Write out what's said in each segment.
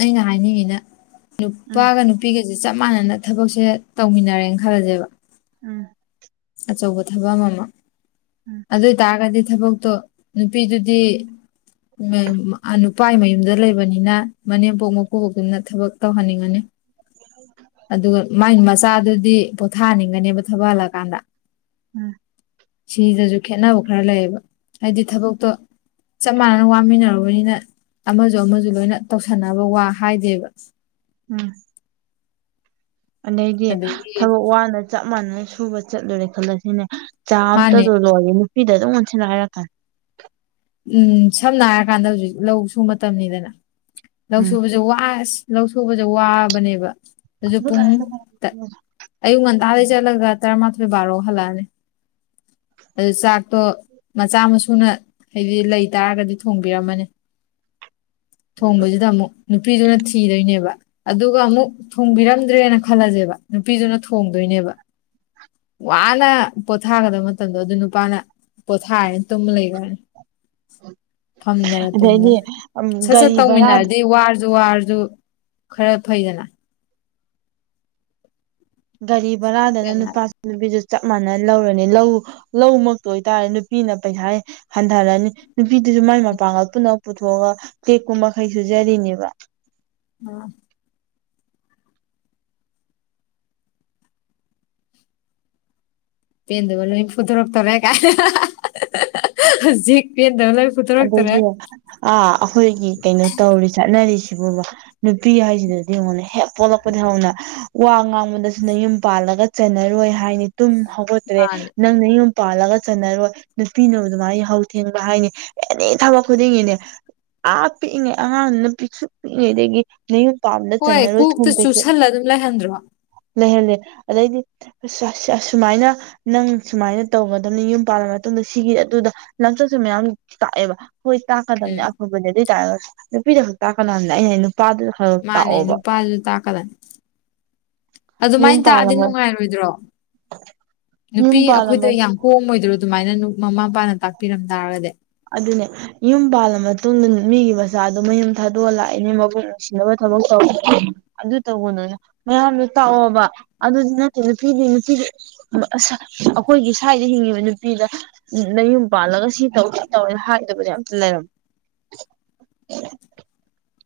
ꯑꯩꯅ ꯍꯥꯏꯅꯤꯡꯉꯤꯅ ꯎꯝ ꯅꯨꯄꯥꯒ ꯅꯨꯄꯤ ꯅꯨꯄꯤꯒꯁꯦ ꯆꯞ ꯃꯥꯟꯅꯅ ꯊꯕꯛꯁꯦ ꯇꯧꯃꯤꯟꯅꯔꯦꯅ ꯈꯜꯂꯁꯦꯕ ꯎꯝ ꯑꯆꯧꯕ ꯊꯕꯛ ꯑꯃ ꯃꯝ ꯎꯝ ꯑꯗꯨ ꯑꯣꯏꯇꯥꯔꯒꯗꯤ ꯊꯕꯛꯇꯣ ꯅꯨꯄꯤꯗꯨꯗꯤ ꯅꯨꯄꯥꯒꯤ ꯃꯌꯨꯝꯗ ꯂꯩꯕꯅꯤꯅ ꯃꯅꯦꯝꯄꯣꯛ ꯃꯄꯨꯕꯣꯛꯇꯨꯅ ꯊꯕꯛ ꯇꯧꯍꯟꯅꯤꯡꯉꯅꯤ [inaudible] ꯑꯗꯨꯒ ꯃꯥꯏ ꯃꯆꯥꯗꯨꯗꯤ ꯄꯣꯊꯥꯍꯟꯅꯤꯡꯒꯅꯦꯕ ꯊꯕꯛꯍꯜꯑꯀꯥꯟꯗ ꯎꯝ ꯁꯤꯗꯁꯨ ꯈꯦꯠꯅꯕ ꯈꯔ ꯂꯩꯌꯦꯕ ꯍꯥꯏꯗꯤ ꯊꯕꯛꯇꯣ ꯆꯞ ꯃꯥꯟꯅꯅ ꯋꯥꯃꯤꯟꯅꯔꯨꯕꯅꯤꯅ ꯑꯃꯁꯨ ꯑꯃꯁꯨ ꯂꯣꯏꯅ ꯇꯧꯁꯟꯅꯕ ꯋꯥ ꯍꯥꯏꯗꯦꯕ ꯎꯝ ꯑꯗꯩꯗꯤ ꯑꯗꯒꯤ ꯊꯕꯛ ꯋꯥꯅ ꯆꯞ ꯃꯥꯟꯅꯅ ꯁꯨꯕ ꯆꯠꯂꯨꯔꯦ ꯈꯜꯂꯁꯤꯅꯦ ꯆꯥ ꯃꯥꯅꯦ ꯑꯝꯇꯗꯣ ꯂꯣꯝꯂꯛꯑꯣ ꯅꯨꯄꯤꯗ ꯑꯗꯨꯝ ꯑꯣꯟꯁꯤꯟꯅ ꯍꯥꯏꯔꯀꯅꯤ ꯎꯝ ꯁꯝꯅ ꯍꯥꯏꯔ ꯀꯥꯟꯗ ꯍꯧꯖꯤꯛ ꯂꯧ ꯁꯨꯕ ꯃꯇꯝꯅꯤꯗꯅ ꯂꯧ ꯎꯝ ꯁꯨꯕꯁꯦ ꯋꯥꯁ ꯂꯧ ꯁꯨꯕꯁꯦ ꯋꯥꯕꯅꯦꯕ ꯑꯗꯨ ꯄꯨꯡ ꯑꯌꯨꯛ ꯉꯟꯇꯥꯗ ꯆꯠꯂꯒ ꯇꯔꯥꯃꯥꯊꯣꯏ ꯕꯥꯔꯣ ꯍꯜꯂꯛꯑꯅꯤ ꯑꯗꯨ ꯆꯥꯛꯇꯣ ꯃꯆꯥ ꯃꯁꯨꯅ ꯍꯥꯏꯗꯤ ꯂꯩꯇꯥꯥꯔꯒꯗꯤ ꯊꯣꯡꯕꯤꯔꯝꯃꯅꯤ ꯊꯣꯡꯕꯁꯤꯗ ꯑꯃꯨꯛ ꯅꯨꯄꯤꯗꯨꯅ ꯊꯤꯗꯣꯏꯅꯦꯕ ꯑꯗꯨꯒ ꯑꯃꯨꯛ ꯊꯣꯡꯕꯤꯔꯝꯗ꯭ꯔꯦꯅ ꯈꯜꯂꯁꯦꯕ ꯅꯨꯄꯤꯗꯨꯅ ꯊꯣꯡꯗꯣꯏꯅꯦꯕ ꯋꯥꯅ ꯄꯣꯊꯥꯒꯗꯕ ꯃꯇꯝꯗꯣ ꯑꯗꯨ ꯅꯨꯄꯥꯅ ꯄꯣꯊꯥꯔꯅꯤ ꯇꯨꯝ ꯂꯩꯒꯔꯅꯤ ꯐꯝꯗꯅ ꯑꯗꯩꯗꯤ ꯇꯨꯝꯗꯅ ꯁꯠ ꯁꯠ ꯒꯥꯔꯤ ꯚꯔꯥꯗ ꯇꯧꯃꯤꯟꯅꯔꯗꯤ ꯋꯥꯔꯁꯨ ꯋꯥꯔꯁꯨ ꯈꯔ ꯐꯩꯗꯅ ꯒꯥꯔꯤ ꯕꯔꯥꯗꯅ ꯀꯩꯅ ꯂꯨꯄꯥ ꯅꯨꯄꯤꯁꯨ ꯆꯞ ꯃꯥꯟꯅ ꯂꯧꯔꯅꯤ ꯂꯧ ꯂꯧꯃꯛꯇ ꯑꯣꯏꯇꯥꯔꯁꯨ ꯅꯨꯄꯤꯅ ꯄꯩꯁꯥ ꯍꯟꯊꯔꯅꯤ ꯅꯨꯄꯤꯗꯨꯁꯨ ꯃꯥꯏ ꯃꯄꯥꯡꯒꯜ ꯄꯨꯅꯃꯛ ꯄꯨꯊꯣꯛꯑꯒ ꯇꯦꯛꯄ ꯃꯈꯩ ꯁꯨꯖꯔꯤꯅꯦꯕ [unintelligible] ꯄꯦꯟꯗꯕ ꯂꯣꯏ ꯐꯨꯗꯣꯔꯛꯇꯣꯔꯦ ꯀꯥꯏ ꯍꯧꯖꯤꯛ ꯄꯦꯟꯗꯕ ꯂꯣꯏ ꯐꯨꯗꯣꯔꯛꯇꯧꯔꯦ ꯑꯗꯩꯗꯤ ꯑꯥ ꯑꯩꯈꯣꯏꯒꯤ ꯀꯩꯅꯣ ꯇꯧꯔꯤ ꯆꯠꯅꯔꯤꯁꯤꯕꯨꯕ ꯅꯨꯄꯤ ꯍꯥꯏꯁꯤꯗꯗꯤ ꯌꯥꯡꯉꯨꯅꯦ ꯍꯦꯛ ꯄꯣꯛꯂꯛꯄꯗꯒꯤ ꯍꯧꯅ ꯋꯥ ꯉꯥꯡꯕꯗꯁꯨ ꯅꯌꯨꯝ ꯄꯥꯜꯂꯒ ꯆꯟꯅꯔꯣꯏ ꯍꯥꯏꯅꯤ ꯇꯨꯝ ꯍꯧꯒꯠ ꯇ꯭ꯔꯦ ꯃꯥꯅꯦ ꯅꯪ ꯅꯌꯨꯝ ꯄꯥꯜꯂꯒ ꯆꯟꯅꯔꯣꯏ ꯅꯨꯄꯤꯅꯕꯨ ꯑꯗꯨ ꯃꯥꯥꯏ ꯌꯥꯍꯧ ꯊꯦꯡꯕ ꯍꯥꯏꯅꯤ ꯑꯦꯅꯤ ꯊꯕꯛ ꯈꯨꯗꯤꯡꯒꯤꯅꯦ ꯑꯥ ꯄꯤꯛꯏꯉꯩ ꯑꯉꯥꯡꯗꯨꯅ ꯄꯤꯁꯨꯛ ꯄꯤꯛꯏꯉꯩꯗꯒꯤ ꯅꯌꯨꯝ ꯄꯥꯟꯕꯗ ꯍꯣꯏ ꯆꯟꯅꯔꯣꯏ ꯊꯨꯝ ꯀꯣꯛꯇ ꯄꯦꯀꯩꯠ ꯆꯨꯁꯜꯂ ꯑꯗꯨꯝ ꯂꯩꯍꯟꯗ꯭ꯔꯣ ꯂꯩꯍꯜꯂꯦ ꯑꯗꯩꯗꯤ ꯑꯁꯨꯃꯥꯏꯅ ꯅꯪ ꯁꯨꯃꯥꯏꯅ ꯇꯧꯒꯗꯕꯅꯤ ꯌꯨꯝ ꯄꯥꯜꯂ ꯃꯇꯨꯡꯗ ꯁꯤꯒꯤ ꯑꯗꯨꯗ ꯂꯝꯆꯠꯁꯨ ꯃꯌꯥꯝ ꯇꯥꯛꯑꯦꯕ ꯍꯣꯏ ꯇꯥꯛꯀꯗꯕꯅꯦ ꯎꯝ ꯑꯐꯕꯅꯦ ꯑꯗꯨꯏ ꯇꯥꯔꯒꯁꯨ ꯅꯨꯄꯤꯗꯈꯛ ꯇꯥꯛꯀꯅꯨ ꯍꯥꯏꯕꯅꯦꯗꯥ ꯑꯩꯅ ꯍꯥꯏꯗꯤ ꯅꯨꯄꯥꯗꯨꯗ ꯈꯔ ꯈꯔ ꯃꯥꯅꯦ ꯇꯥꯛꯑꯣꯕ ꯅꯨꯄꯥꯁꯨ ꯇꯥꯀꯗꯝꯅꯦ ꯌꯨꯝ ꯑꯗꯨꯃꯥꯏꯅ ꯄꯥꯜꯂ ꯇꯥꯛꯑꯗꯤ ꯅꯨꯡꯉꯥꯏꯔꯣꯏꯗ꯭ꯔꯣ ꯌꯨꯝ ꯅꯨꯄꯤ ꯄꯥꯜꯂ ꯑꯩꯈꯣꯏꯗ ꯌꯥꯝ ꯀꯣꯝꯃꯣꯏꯗ꯭ꯔꯣ ꯑꯗꯨꯃꯥꯏꯅ ꯃꯃꯥ ꯃꯄꯥꯅ ꯇꯥꯛꯄꯤꯔꯝ ꯇꯥꯔꯒꯗꯤ ꯑꯗꯨꯅꯦ ꯌꯨꯝ ꯄꯥꯜꯂ ꯃꯇꯨꯡꯗ ꯃꯤꯒꯤ ꯃꯆꯥꯗꯣ ꯃꯌꯨꯝ ꯊꯥꯗꯣꯛꯑ ꯂꯥꯛꯏꯅꯦ ꯃꯕꯨꯡ [unintelligible] ꯑꯗꯨ ꯇꯧꯒꯅꯨꯅ ꯃꯌꯥꯝꯗꯣ ꯇꯥꯛꯑꯣꯕ ꯑꯗꯨꯗꯤ ꯅꯠꯇꯦ ꯅꯨꯄꯤꯗꯤ ꯅꯨꯄꯤꯗꯤ ꯑꯁ ꯑꯩꯈꯣꯏꯒꯤ ꯁ꯭ꯋꯥꯏꯗ ꯍꯤꯡꯉꯤꯕ ꯅꯨꯄꯤꯗ ꯅꯌꯨꯝ ꯄꯥꯜꯂꯒ ꯁꯤ ꯇꯧ ꯇꯧꯦ ꯍꯥꯏꯗꯕꯗꯤ ꯌꯥꯝꯇ ꯂꯩꯔꯝꯃꯦ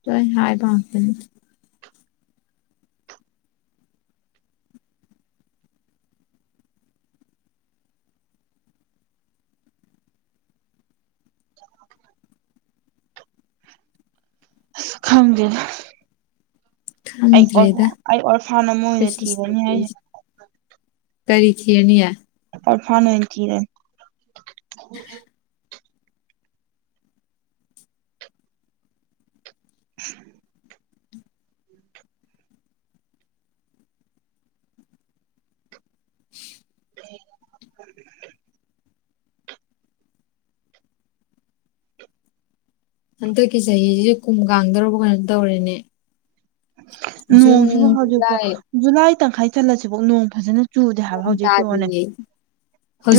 ꯇꯣꯏ ꯍꯥꯏꯥꯏꯕꯥꯎꯁꯅꯤ ꯁ ꯈꯝꯒ ꯊꯗ꯭ꯔꯦꯗ ꯑꯩ ꯑꯣꯔꯐꯥꯟ ꯑꯃ ꯑꯣꯏꯅ ꯊꯤꯔꯅꯤ ꯍꯥꯏꯁꯦ ꯀꯔꯤꯈꯤꯅꯤꯌꯦ ꯑꯣꯔ ꯐꯅ ꯀꯔꯦ [unintelligible] [unintelligible] [unintelligible] ꯍꯟꯗꯛꯀꯤ ꯆꯍꯤꯁꯤ ꯀꯨꯝ ꯀꯥꯡꯗꯧꯔꯕ ꯀꯩꯅꯣꯅ ꯇꯧꯔꯦꯅꯦ ꯖꯨꯟ ꯅꯣꯡꯁꯤꯕꯨ ꯍꯧꯖꯤꯛꯐꯥꯎ ꯖꯨꯂꯥꯏ ꯖꯨꯂꯥꯏ ꯇꯪꯈꯥꯏ ꯆꯠꯂꯁꯤꯕꯥꯎ ꯅꯣꯡ ꯐꯖꯅ ꯆꯨꯗꯦ ꯍꯥꯏꯕ ꯅꯣꯡ ꯍꯧꯖꯤꯛ ꯍꯉꯣꯅꯦ ꯇꯥꯗꯤꯌꯦ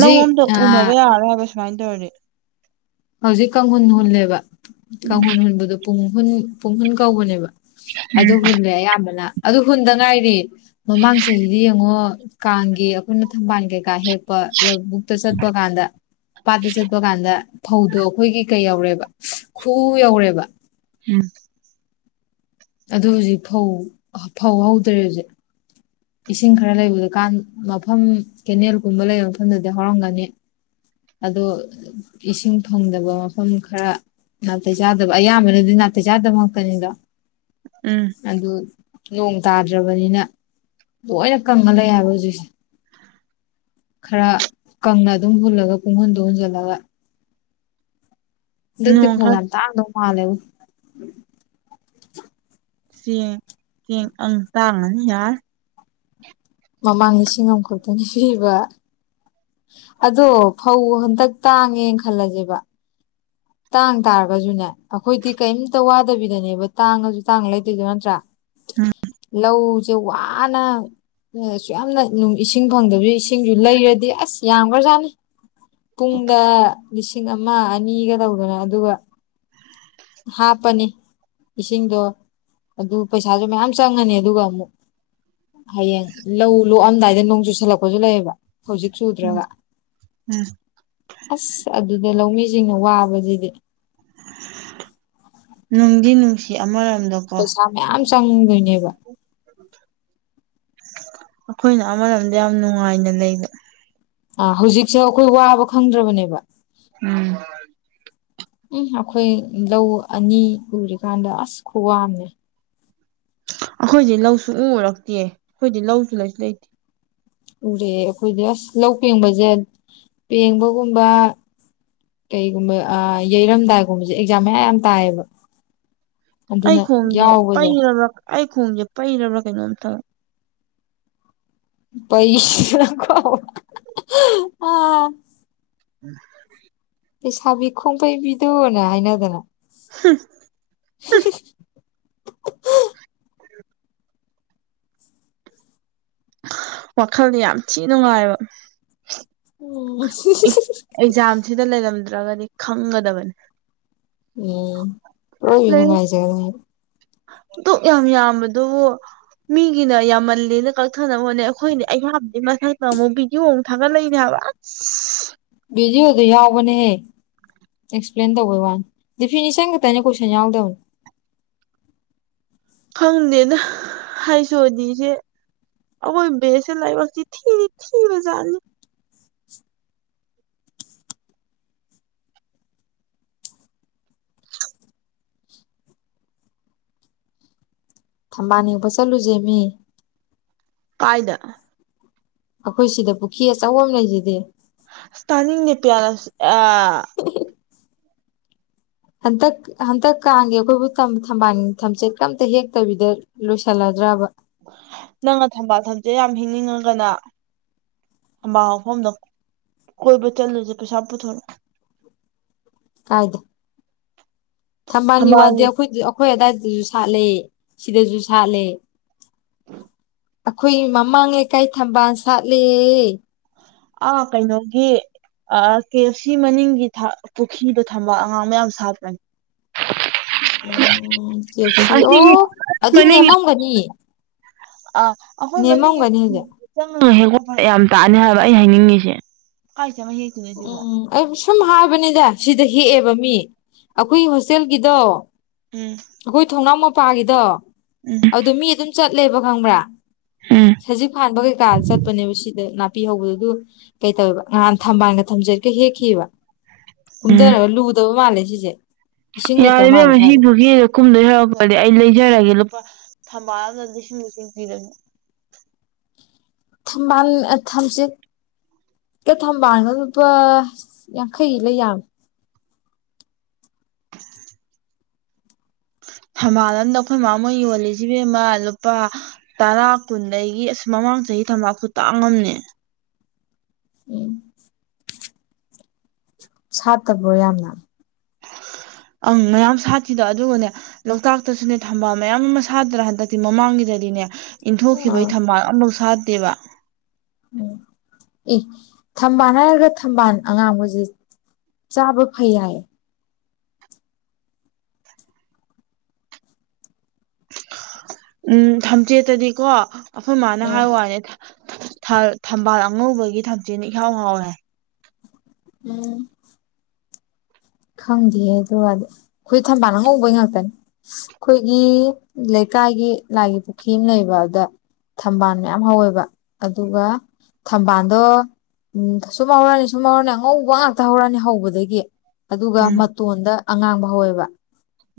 ꯂꯧ ꯑꯗ ꯎꯅꯕ ꯑꯥ ꯌꯥꯔꯣꯏ ꯍꯥꯏꯕ ꯁꯨꯃꯥꯏꯅ ꯇꯧꯔꯗꯤ ꯍꯧꯖꯤꯛ ꯀꯥꯡꯍꯨꯟ ꯍꯨꯜꯂꯦꯕ ꯎꯝ ꯀꯥꯡꯍꯨꯟ ꯍꯨꯟꯕꯗꯣ ꯄꯨꯡꯍꯨꯟ ꯄꯨꯡꯍꯨꯟ ꯀꯧꯕꯅꯦꯕ ꯑꯗꯨ ꯍꯨꯜꯂꯦ ꯑꯌꯥꯝꯕꯅ ꯑꯗꯨ ꯍꯨꯟꯗ ꯉꯥꯏꯔꯤ ꯃꯃꯥꯡ ꯆꯍꯤꯗꯤ ꯌꯦꯡꯉꯣ ꯀꯥꯡꯒꯤ ꯑꯩꯈꯣꯏꯅ ꯊꯝꯕꯥꯜ ꯀꯩꯀꯥ ꯍꯦꯛ ꯄ ꯂꯕꯨꯛꯇ ꯆꯠꯄ ꯀꯥꯟꯗ ꯄꯥꯠꯇ ꯆꯠꯄ ꯀꯥꯟꯗ ꯐꯧꯗꯣ ꯑꯩꯈꯣꯏꯒꯤ ꯀꯩ ꯌꯧꯔꯦꯕ ꯈꯨꯑꯨ ꯌꯧꯔꯦꯕ ꯎꯝ ꯑꯗꯨ ꯍꯧꯖꯤꯛ ꯐꯧ ꯐꯧ ꯍꯧꯗ꯭ꯔꯦ ꯍꯧꯖꯤꯛ ꯏꯁꯤꯡ ꯈꯔ ꯂꯩꯕꯗꯨꯀꯥꯟ ꯃꯐꯝ ꯀꯦꯅꯦꯜꯒꯨꯝꯕ ꯂꯩꯕ ꯃꯐꯝꯗꯗꯤ ꯍꯧꯔꯝꯒꯅꯤ ꯑꯗꯣ ꯏꯁꯤꯡ ꯐꯪꯗꯕ ꯃꯐꯝ ꯈꯔ ꯅꯥꯇꯩ ꯆꯥꯗꯕ ꯑꯌꯥꯝꯕꯅꯗꯤ ꯅꯥꯇꯩ ꯆꯥꯗꯕ ꯉꯥꯛꯇꯅꯤꯗꯣ ꯎꯝ ꯑꯗꯨ ꯅꯣꯡ ꯇꯥꯗ꯭ꯔꯕꯅꯤꯅ ꯂꯣꯏꯅ ꯀꯪꯉꯥ ꯂꯩ ꯍꯥꯏꯕ ꯍꯧꯖꯤꯛꯁꯤ ꯈꯔ ꯀꯪꯅ ꯑꯗꯨꯝ ꯍꯨꯜꯂꯒ ꯀꯨꯡꯍꯨꯟꯗꯨ ꯍꯨꯟꯖꯜꯂꯒ ꯍꯟꯗꯛꯇꯤ ꯅꯣꯡ ꯐꯧ ꯈꯔ ꯌꯥꯝ ꯇꯥꯡꯗꯧ ꯃꯥꯜꯂꯦꯕꯨ ꯆꯦꯡ ꯆꯦꯡ ꯑꯪ ꯇꯥꯡꯉꯅꯤ ꯌꯥꯔ ꯃꯃꯥꯡ ꯂꯤꯁꯤꯡ ꯑꯃꯈꯛꯇꯅꯤ ꯄꯤꯕ ꯑꯗꯣ ꯐꯧ ꯍꯟꯇꯛ ꯇꯥꯡꯉꯦ ꯈꯜꯂꯖꯦꯕ ꯇꯥꯡ ꯇꯥꯔꯒꯖꯨꯅꯦ ꯑꯩꯈꯣꯏꯗꯤ ꯀ꯭ꯌꯤꯝꯇ ꯋꯥꯗꯕꯤꯗꯅꯦꯕ ꯇꯥꯡꯉꯖꯨ ꯇꯥꯡ ꯂꯩꯗꯣꯏꯖꯦ ꯅꯠꯇ꯭꯭ꯔꯥ ꯂꯧꯖꯦ ꯋꯥꯅ [unintelligible] ꯑꯁꯨꯛꯌꯥꯝꯅ ꯅꯨꯡ ꯏꯁꯤꯡ ꯐꯪꯗꯕꯩꯖꯨ ꯏꯁꯤꯡꯖꯨ ꯂꯩꯔꯗꯤ ꯑꯁ ꯌꯥꯝꯒ꯭ꯔꯖꯥꯠꯅꯤ ꯄꯨꯡꯗ ꯂꯤꯁꯤꯡ ꯑꯃ ꯑꯅꯤꯒ ꯇꯧꯗꯅ ꯑꯗꯨꯒ ꯍꯥꯞꯄꯅꯤ ꯏꯁꯤꯡꯗꯣ ꯑꯗꯨ ꯄꯩꯁꯥꯖꯨ ꯃꯌꯥꯝ ꯆꯪꯉꯅꯤ ꯑꯗꯨꯒ ꯑꯃꯨꯛ ꯍꯌꯦꯡ ꯂꯧ ꯂꯣꯛꯑꯝꯗꯥꯏꯗ ꯅꯣꯡ ꯆꯨꯁꯜꯂꯛꯄꯖꯨ ꯂꯩꯕ ꯍꯧꯖꯤꯛ ꯆꯨꯗ꯭ꯔꯒ ꯎꯝ ꯑꯁ ꯑꯗꯨꯗ ꯂꯧꯃꯤꯖꯤꯡꯅ ꯋꯥꯕ ꯗꯩꯗꯤ ꯅꯨꯡꯗꯤ ꯅꯨꯡꯁꯤ ꯑꯃꯔꯣꯝꯗ ꯄꯩꯁꯥ ꯃꯌꯥꯝ ꯆꯪꯗꯣꯏꯅꯦꯕ ꯑꯩꯈꯣꯏꯅ ꯑꯃꯔꯣꯝꯗ ꯌꯥꯝ ꯅꯨꯡꯉꯥꯏꯅ ꯂꯩꯕ ꯑ ꯍꯧꯖꯤꯛꯁꯦ ꯑꯩꯈꯣꯏ ꯋꯥꯕ ꯈꯪꯗ꯭ꯔꯕꯅꯦꯕ ꯎꯝ ꯎꯝ ꯑꯩꯈꯣꯏ ꯂꯧ ꯑꯅꯤ ꯎꯔꯤꯀꯥꯟꯗ ꯑꯁ ꯈꯨꯋꯥꯑꯝꯅꯤ ꯑꯩꯈꯣꯏꯗꯤ ꯂꯧ ꯁꯨꯡꯎ ꯎꯔꯛꯇꯤꯌꯦ ꯑꯩꯈꯣꯏꯗꯤ ꯂꯧꯁꯨ ꯂꯩꯁꯨ ꯂꯩꯇꯦ ꯎꯔꯛꯑꯦ ꯑꯩꯈꯣꯏꯗꯤ ꯑꯁ ꯂꯧ ꯄꯦꯡꯕꯖꯦ ꯄꯦꯡꯕꯒꯨꯝꯕ ꯀꯩꯒꯨꯝꯕ ꯑ ꯌꯩꯔꯝꯗꯥꯏꯒꯨꯝꯕꯖꯦ ꯑꯦꯛꯖꯥꯝ ꯃꯌꯥ ꯌꯥꯝ ꯇꯥꯏꯕ ꯑꯩ ꯈꯣꯡꯖꯦ ꯌꯥꯎꯕꯁꯦ ꯄꯩꯔꯕ꯭ꯔꯥ ꯑꯩ ꯈꯣꯡꯖꯦ ꯄꯩꯔꯕ꯭ꯔꯥ ꯀꯩꯅꯣꯝ ꯇꯧꯏ ꯄꯩꯁꯥꯀꫭ [unintelligible] [unintelligible] ꯂꯩꯁꯥꯕꯤ ꯈꯣꯡꯄꯩꯕꯤꯗꫭꯅ ꯍꯥꯏꯅꯗꯅ [unintelligible] ꯋꯥꯈꯜꯗꯤ ꯌꯥꯝ ꯊꯤ ꯅꯨꯡꯉꯥꯏꯕ ꯎꯝ ꯑꯦꯛ ꯑꯦꯛꯖꯥꯝꯁꯤꯗ ꯂꯩꯔꯝꯗ꯭ꯔꯒꯗꯤ ꯈꯪꯒꯗꯕꯅꯤ ꯎꯝ ꯑꯣꯏ ꯂꯥꯏꯔꯤꯛ ꯅꯨꯡꯉꯥꯏꯖꯔꯝꯅꯤ ꯗꯨꯛ ꯌꯥꯝ ꯌꯥꯝꯕꯗꯨ ꯃꯤꯒꯤꯅ ꯌꯥꯝꯃꯜꯂꯦꯅ ꯀꯛꯊꯅꯕ ꯍꯣꯠꯅꯩ ꯑꯩꯈꯣꯏꯅ ꯑꯌꯥꯝꯕꯗꯨꯏ ꯃꯊꯛꯇ ꯑꯃꯨꯛ ꯕꯤꯗꯤꯑꯣ ꯑꯃꯨꯛ ꯊꯥꯡꯒꯠꯂꯛꯏꯅꯦ ꯍꯥꯏꯕ [unintelligible] [unintelligible] ꯕꯤꯗꯤꯌꯣꯗ ꯌꯥꯎꯕꯅꯦ ꯑꯦꯛꯁꯄ꯭ꯂꯦꯟ ꯇꯧꯕꯩ ꯋꯥꯟ ꯗꯤꯐꯤꯅꯤꯁꯟ ꯈꯛꯇꯅꯦ ꯀꯣꯏꯁꯟ ꯌꯥꯎꯗꯝ ꯈꯪꯗ‌ꯦꯗꯥ ꯌꯩꯁꯑꫭꯗꯤꯖꯦ ꯑꯈꯣꯏ ꯕꯦꯁꯦ ꯂꯥꯏꯕꯛ ꯆꯤ ꯊꯤꯗꯤ ꯊꯤꯕ ꯖꯥꯠꯅꯤ ꯊꯝꯕꯥꯜ ꯍ‌ꯦꯛꯄ ꯆꯠꯂꯨꯁꯦ ꯃꯤ ꯀꯥꯏꯗ ꯑꯩꯈꯣꯏ ꯁꯤꯗ ꯄꯨꯈ꯭ꯔꯤ ꯑꯆꯧꯕ ꯑꯃ ꯂꯩꯁꯤꯗꯦ ꯇꯥꯅꯤꯡꯗ‌ꯦ ꯅꯦꯄꯦꯌꯥꯅꯁꯤ ꯑ ꯍꯟꯇꯛ ꯍꯟꯇꯛ ꯀꯥꯡꯒꯤꯦ ꯑꯩꯈꯣꯏꯕꯨ ꯊꯝꯕꯥꯟ ꯊꯝꯆꯦꯠ ꯀꯝꯇ ꯍꯦꯛꯇꯕꯤꯗ ꯂꯣꯏꯁꯜꯂꯗ꯭ꯔꯕ ꯅꯪꯅ ꯊꯝꯕꯥꯜ ꯊꯝꯁꯦ ꯌꯥꯝ ꯍꯤꯡꯅꯤꯡꯉꯒꯅ ꯊꯝꯕꯥ ꯍꯥꯐꯝꯗ ꯀꯣꯏꯕ ꯆꯠꯂꯨꯁꯦ ꯄꯩꯁꯥ ꯄꯨꯊꯣꯔꯛ ꯀꯥꯏꯗꯦ ꯊꯝꯕꯥꯜꯒꯤ ꯋꯥ ꯑꯩꯗꯣꯏ ꯑꯩꯈꯣꯏ ꯑꯗꯥꯋꯥꯏꯗꯁꯨ ꯁꯥꯠꯂꯦ ꯁꯤꯗꯁꯨ ꯁꯥꯠꯂꯦ ꯑꯩꯈꯣꯏ ꯃꯃꯥꯡ ꯂꯩꯀꯥꯏ ꯊꯝꯕꯥꯜ ꯁꯥꯠꯂꯦ ꯑ ꯀꯩꯅꯣꯒꯤ ꯀꯦ ꯑꯦꯐ ꯁꯤ ꯃꯅꯤꯡꯒꯤ ꯄꯨꯈ꯭ꯔꯤꯗꯣ ꯊꯝꯕ ꯑꯉꯥꯡ ꯃꯌꯥꯝ ꯁꯥꯠꯄꯅꯤ ꯎꯝ ꯑꯁꯤꯒꯤ ꯃꯅꯤꯡꯒꯤ ꯑꯅꯤ ꯑꯥ ꯑꯩꯈꯣꯏ ꯃꯅꯤꯡꯒꯤ ꯍꯧꯖꯤꯛ ꯆꯪ ꯍꯦꯛꯒꯠꯄ ꯌꯥꯝ ꯇꯥꯅꯤ ꯍꯥꯏꯕ ꯑꯩ ꯍꯥꯏꯅꯤꯡꯉꯤꯁꯦ ꯍꯦꯛꯇꯣꯏꯅꯣ ꯁꯤꯕꯣ ꯎꯝ ꯑꯩ ꯁꯨꯝ ꯍꯥꯏꯕꯅꯤꯗ ꯁꯤꯗ ꯍꯦꯛꯑꯦꯕ ꯃꯤ ꯑꯩꯈꯣꯏꯒꯤ ꯍꯣꯁꯇꯦꯜꯒꯤꯗꯣ ꯎꯝ ꯑꯩꯈꯣꯏ ꯊꯣꯡꯅꯥꯎ ꯃꯄꯥꯒꯤꯗꯣ ꯎꯝ ꯑꯗꯨ ꯃꯤ ꯑꯗꯨꯝ ꯆꯠꯂꯦꯕ ꯈꯪꯕ꯭ꯔꯥ ꯎꯝ ꯁꯖꯤꯛ ꯐꯥꯟꯕ ꯀꯩꯀꯥ ꯆꯠꯄꯅꯦꯕ ꯁꯤꯗ ꯄꯤꯍꯧꯕꯗꯨ ꯀꯩ ꯇꯧꯋꯦꯕ ꯉꯍꯥꯟ ꯊꯝꯕꯥꯜꯒ ꯊꯝꯖꯔꯤꯒ ꯍꯦꯛꯈꯤꯕ ꯎꯝ ꯀꯨꯝꯊꯔꯒ ꯂꯨꯗꯕ ꯃꯥꯜꯂꯦ ꯁꯤꯁꯦ ꯏꯁꯤꯡ ꯌꯥꯔ‌ꯦ ꯂꯩꯇꯕ ꯃꯥꯜꯂꯦ ꯏꯕ‌ꯦꯝꯃ ꯁ꯭ꯋꯥꯏꯗ ꯁꯤꯗꯨꯒꯤ ꯀꯨꯝꯗꯣꯏ ꯍꯧꯔꯛꯄꯗꯤ ꯑꯩ ꯂꯩꯖꯔꯒꯦ ꯂꯨꯄꯥ ꯊꯝꯕꯥꯜ ꯑꯃꯗ ꯂꯤꯁꯤꯡ ꯂꯤꯁꯤꯡ ꯄꯤꯔꯅꯤ ꯊꯝꯕꯥꯜ ꯊꯝꯆ‌ꯦꯠ ꯀ ꯊꯝꯕꯥꯜꯅ ꯂꯨꯄꯥ ꯌꯥꯡꯈꯩ ꯂꯩ ꯌꯥꯕꯔ ꯊꯕꯥꯂꯟꯗ ꯑꯩꯈꯣꯏ ꯃꯃꯥ ꯑꯃ ꯌꯣꯜꯂꯤꯁꯤꯕꯦꯝꯃ ꯂꯨꯄꯥ ꯇꯔꯥ ꯀꯨꯟꯗꯒꯤ ꯑꯁ ꯃꯃꯥꯡ ꯆꯍꯤ ꯊꯝꯕꯥꯄꯨ ꯇꯥꯡꯉꯝꯅꯦ ꯎꯝ ꯁꯥꯠꯇꯕ꯭ꯔꯣ ꯌꯥꯝꯅ ꯑꯪ ꯃꯌꯥꯝ ꯁꯥꯠꯈꯤꯗ ꯑꯗꯨꯒꯅꯦ ꯂꯣꯛꯇꯥꯛꯇꯁꯨꯅꯦ ꯊꯝꯕꯥꯜ ꯃꯌꯥꯝ ꯑꯃ ꯁꯥꯗ꯭ꯔꯥ ꯍꯟꯗꯛꯇꯤ ꯃꯃꯥꯡꯒꯤꯗꯗꯤꯅꯦ ꯏꯟꯊꯣꯛꯈꯤꯕꯩ ꯑꯥ ꯊꯝꯕꯥꯜ ꯑꯃꯐꯧ ꯁꯥꯥꯗꯦꯕ ꯎꯝ ꯑꯦ ꯊꯝꯕꯥꯜ ꯍꯥꯏꯔꯒ ꯊꯝꯕꯥꯜ ꯑꯉꯥꯡꯕꯁꯦ ꯆꯕ ꯐꯩ ꯍꯥꯏ ꯎꯝ ꯊꯝꯆꯦꯠꯇꯗꯤꯀꯣ ꯑꯩꯈꯣꯏ ꯃꯥꯅ ꯎꯝ ꯍꯥꯏ ꯋꯥꯅꯦ ꯊꯝꯕꯥꯜ ꯑꯉꯧꯕꯒꯤ ꯊꯝꯆꯦꯠꯅ ꯏꯍꯥꯎ ꯍꯥꯎꯏ ꯍꯥꯏ꯫ ꯎꯝ꯫ ꯈꯪꯗꯦꯍꯦ ꯑꯗꯨꯒꯗꯤ ꯑꯩꯈꯣꯏ ꯊꯝꯕꯥꯜꯅ ꯉꯧꯕꯩ ꯉꯥꯛꯇꯅꯦ꯫ ꯑꯩꯈꯣꯏꯒꯤ ꯂꯩꯀꯥꯏꯒꯤ ꯂꯥꯏꯒꯤ ꯄꯨꯈ꯭ꯔꯤ ꯑꯃ ꯂꯩꯕ ꯑꯗ ꯊꯝꯕꯥꯜ ꯃꯌꯥꯝ ꯍꯧꯋꯦꯕ ꯑꯗꯨꯒ ꯊꯝꯕꯥꯜꯗꯣꯝ ꯁꯨꯝ ꯍꯧꯔꯛꯑꯅꯤ ꯁꯨꯝ ꯍꯧꯔꯛꯑꯅꯤ ꯑꯉꯧꯕ ꯉꯥꯛꯇ ꯍꯧꯔꯛꯑꯅꯤ ꯍꯧꯕꯗꯒꯤ ꯑꯗꯨꯒ ꯎꯝ ꯃꯇꯣꯟꯗ ꯑꯉꯥꯡꯕ ꯍꯧꯋꯦꯕ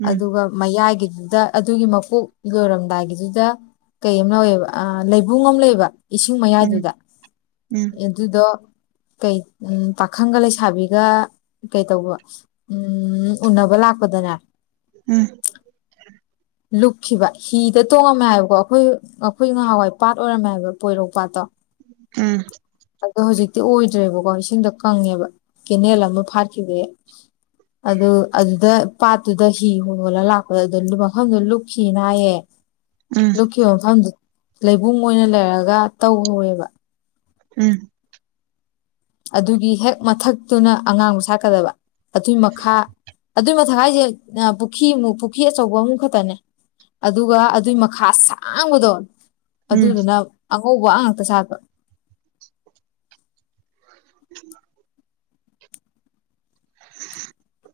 ꯎꯝ ꯑꯗꯨꯒ ꯃꯌꯥꯏꯒꯤꯗꯨꯗ ꯑꯗꯨꯒꯤ ꯃꯀꯣꯛ ꯂꯣꯏꯔꯝꯗꯥꯏꯒꯤꯗꯨꯗ ꯀꯩꯅꯣꯝ ꯇꯧꯋꯦꯕ ꯂꯩꯕꯨꯡ ꯑꯃ ꯂꯩꯌꯦꯕ ꯏꯁꯤꯡ ꯎꯝ ꯃꯌꯥꯏꯗꯨꯗ ꯎꯝ ꯑꯗꯨꯗꯣ ꯀꯩ ꯄꯥꯈꯪꯒ ꯂꯩꯁꯥꯕꯤꯒ ꯀꯩꯇꯧꯕ ꯎꯝ ꯎꯅꯕꯜ ꯍꯥꯥꯛꯄꯗꯅꯦ ꯎꯝ꯫ ꯂꯨꯞꯈꯤꯕ ꯍꯤꯗ ꯇꯣꯡꯉꯝꯃꯦ ꯍꯥꯏꯕꯀꯣ ꯑꯩꯈꯣꯏ ꯑꯩꯈꯣꯏ ꯅꯍꯥꯟꯋꯥꯏ ꯄꯥꯠ ꯑꯣꯏꯔꯝꯃꯦꯕ ꯄꯣꯏꯔꯧ ꯄꯥꯠꯇꯣ ꯎꯝ꯫ ꯑꯗꯣ ꯍꯧꯖꯤꯛꯇꯤ ꯑꯣꯏꯗ꯭ꯔꯦꯕꯀꯣ ꯏꯁꯤꯡꯗ ꯀꯪꯉꯦꯕ ꯀꯦꯅꯦꯜ ꯑꯃ ꯐꯥꯠꯈꯤꯕꯩ꯫ ꯑꯗꯨ ꯑꯗꯨꯗ ꯄꯥꯠꯇꯨꯗ ꯍꯤ ꯍꯣ ꯍꯣꯜꯂ ꯂꯥꯛꯄ ꯑꯗꯨ ꯃꯐꯝꯗꯣ ꯂꯨꯞꯈꯤꯅ ꯍꯥꯏꯌꯦ ꯎꯝ ꯂꯨꯞ ꯈꯤꯕ ꯃꯐꯝꯗꯨ ꯂꯩꯕꯨꯡ ꯑꯣꯏꯅ ꯂꯩꯔꯒ ꯇꯧꯍꯧꯋꯦꯕ꯫ ꯎꯝ꯫ ꯑꯗꯨꯒꯤ ꯍꯦꯛ ꯃꯊꯛꯇꯨꯅ ꯑꯉꯥꯡꯕꯨ ꯁꯥꯠꯀꯗꯕ ꯑꯗꯨꯏ ꯃꯈꯥ ꯑꯗꯨꯏ [unintelligible] ꯄꯨꯈ꯭ꯔꯤ ꯄꯨꯈ꯭ꯔꯤ ꯑꯆꯧꯕ ꯑꯍꯨꯝ ꯈꯛꯇꯅꯦ꯫ ꯑꯗꯨꯒ ꯑꯗꯨꯒꯤ ꯃꯈꯥ ꯁꯥꯡꯕꯗꯣ ꯎꯝ ꯑꯗꯨꯗꯨꯅ ꯑꯉꯧꯕ ꯉꯥꯛꯇ ꯁꯥꯠꯄ꯫ [unintelligible] [unintelligible]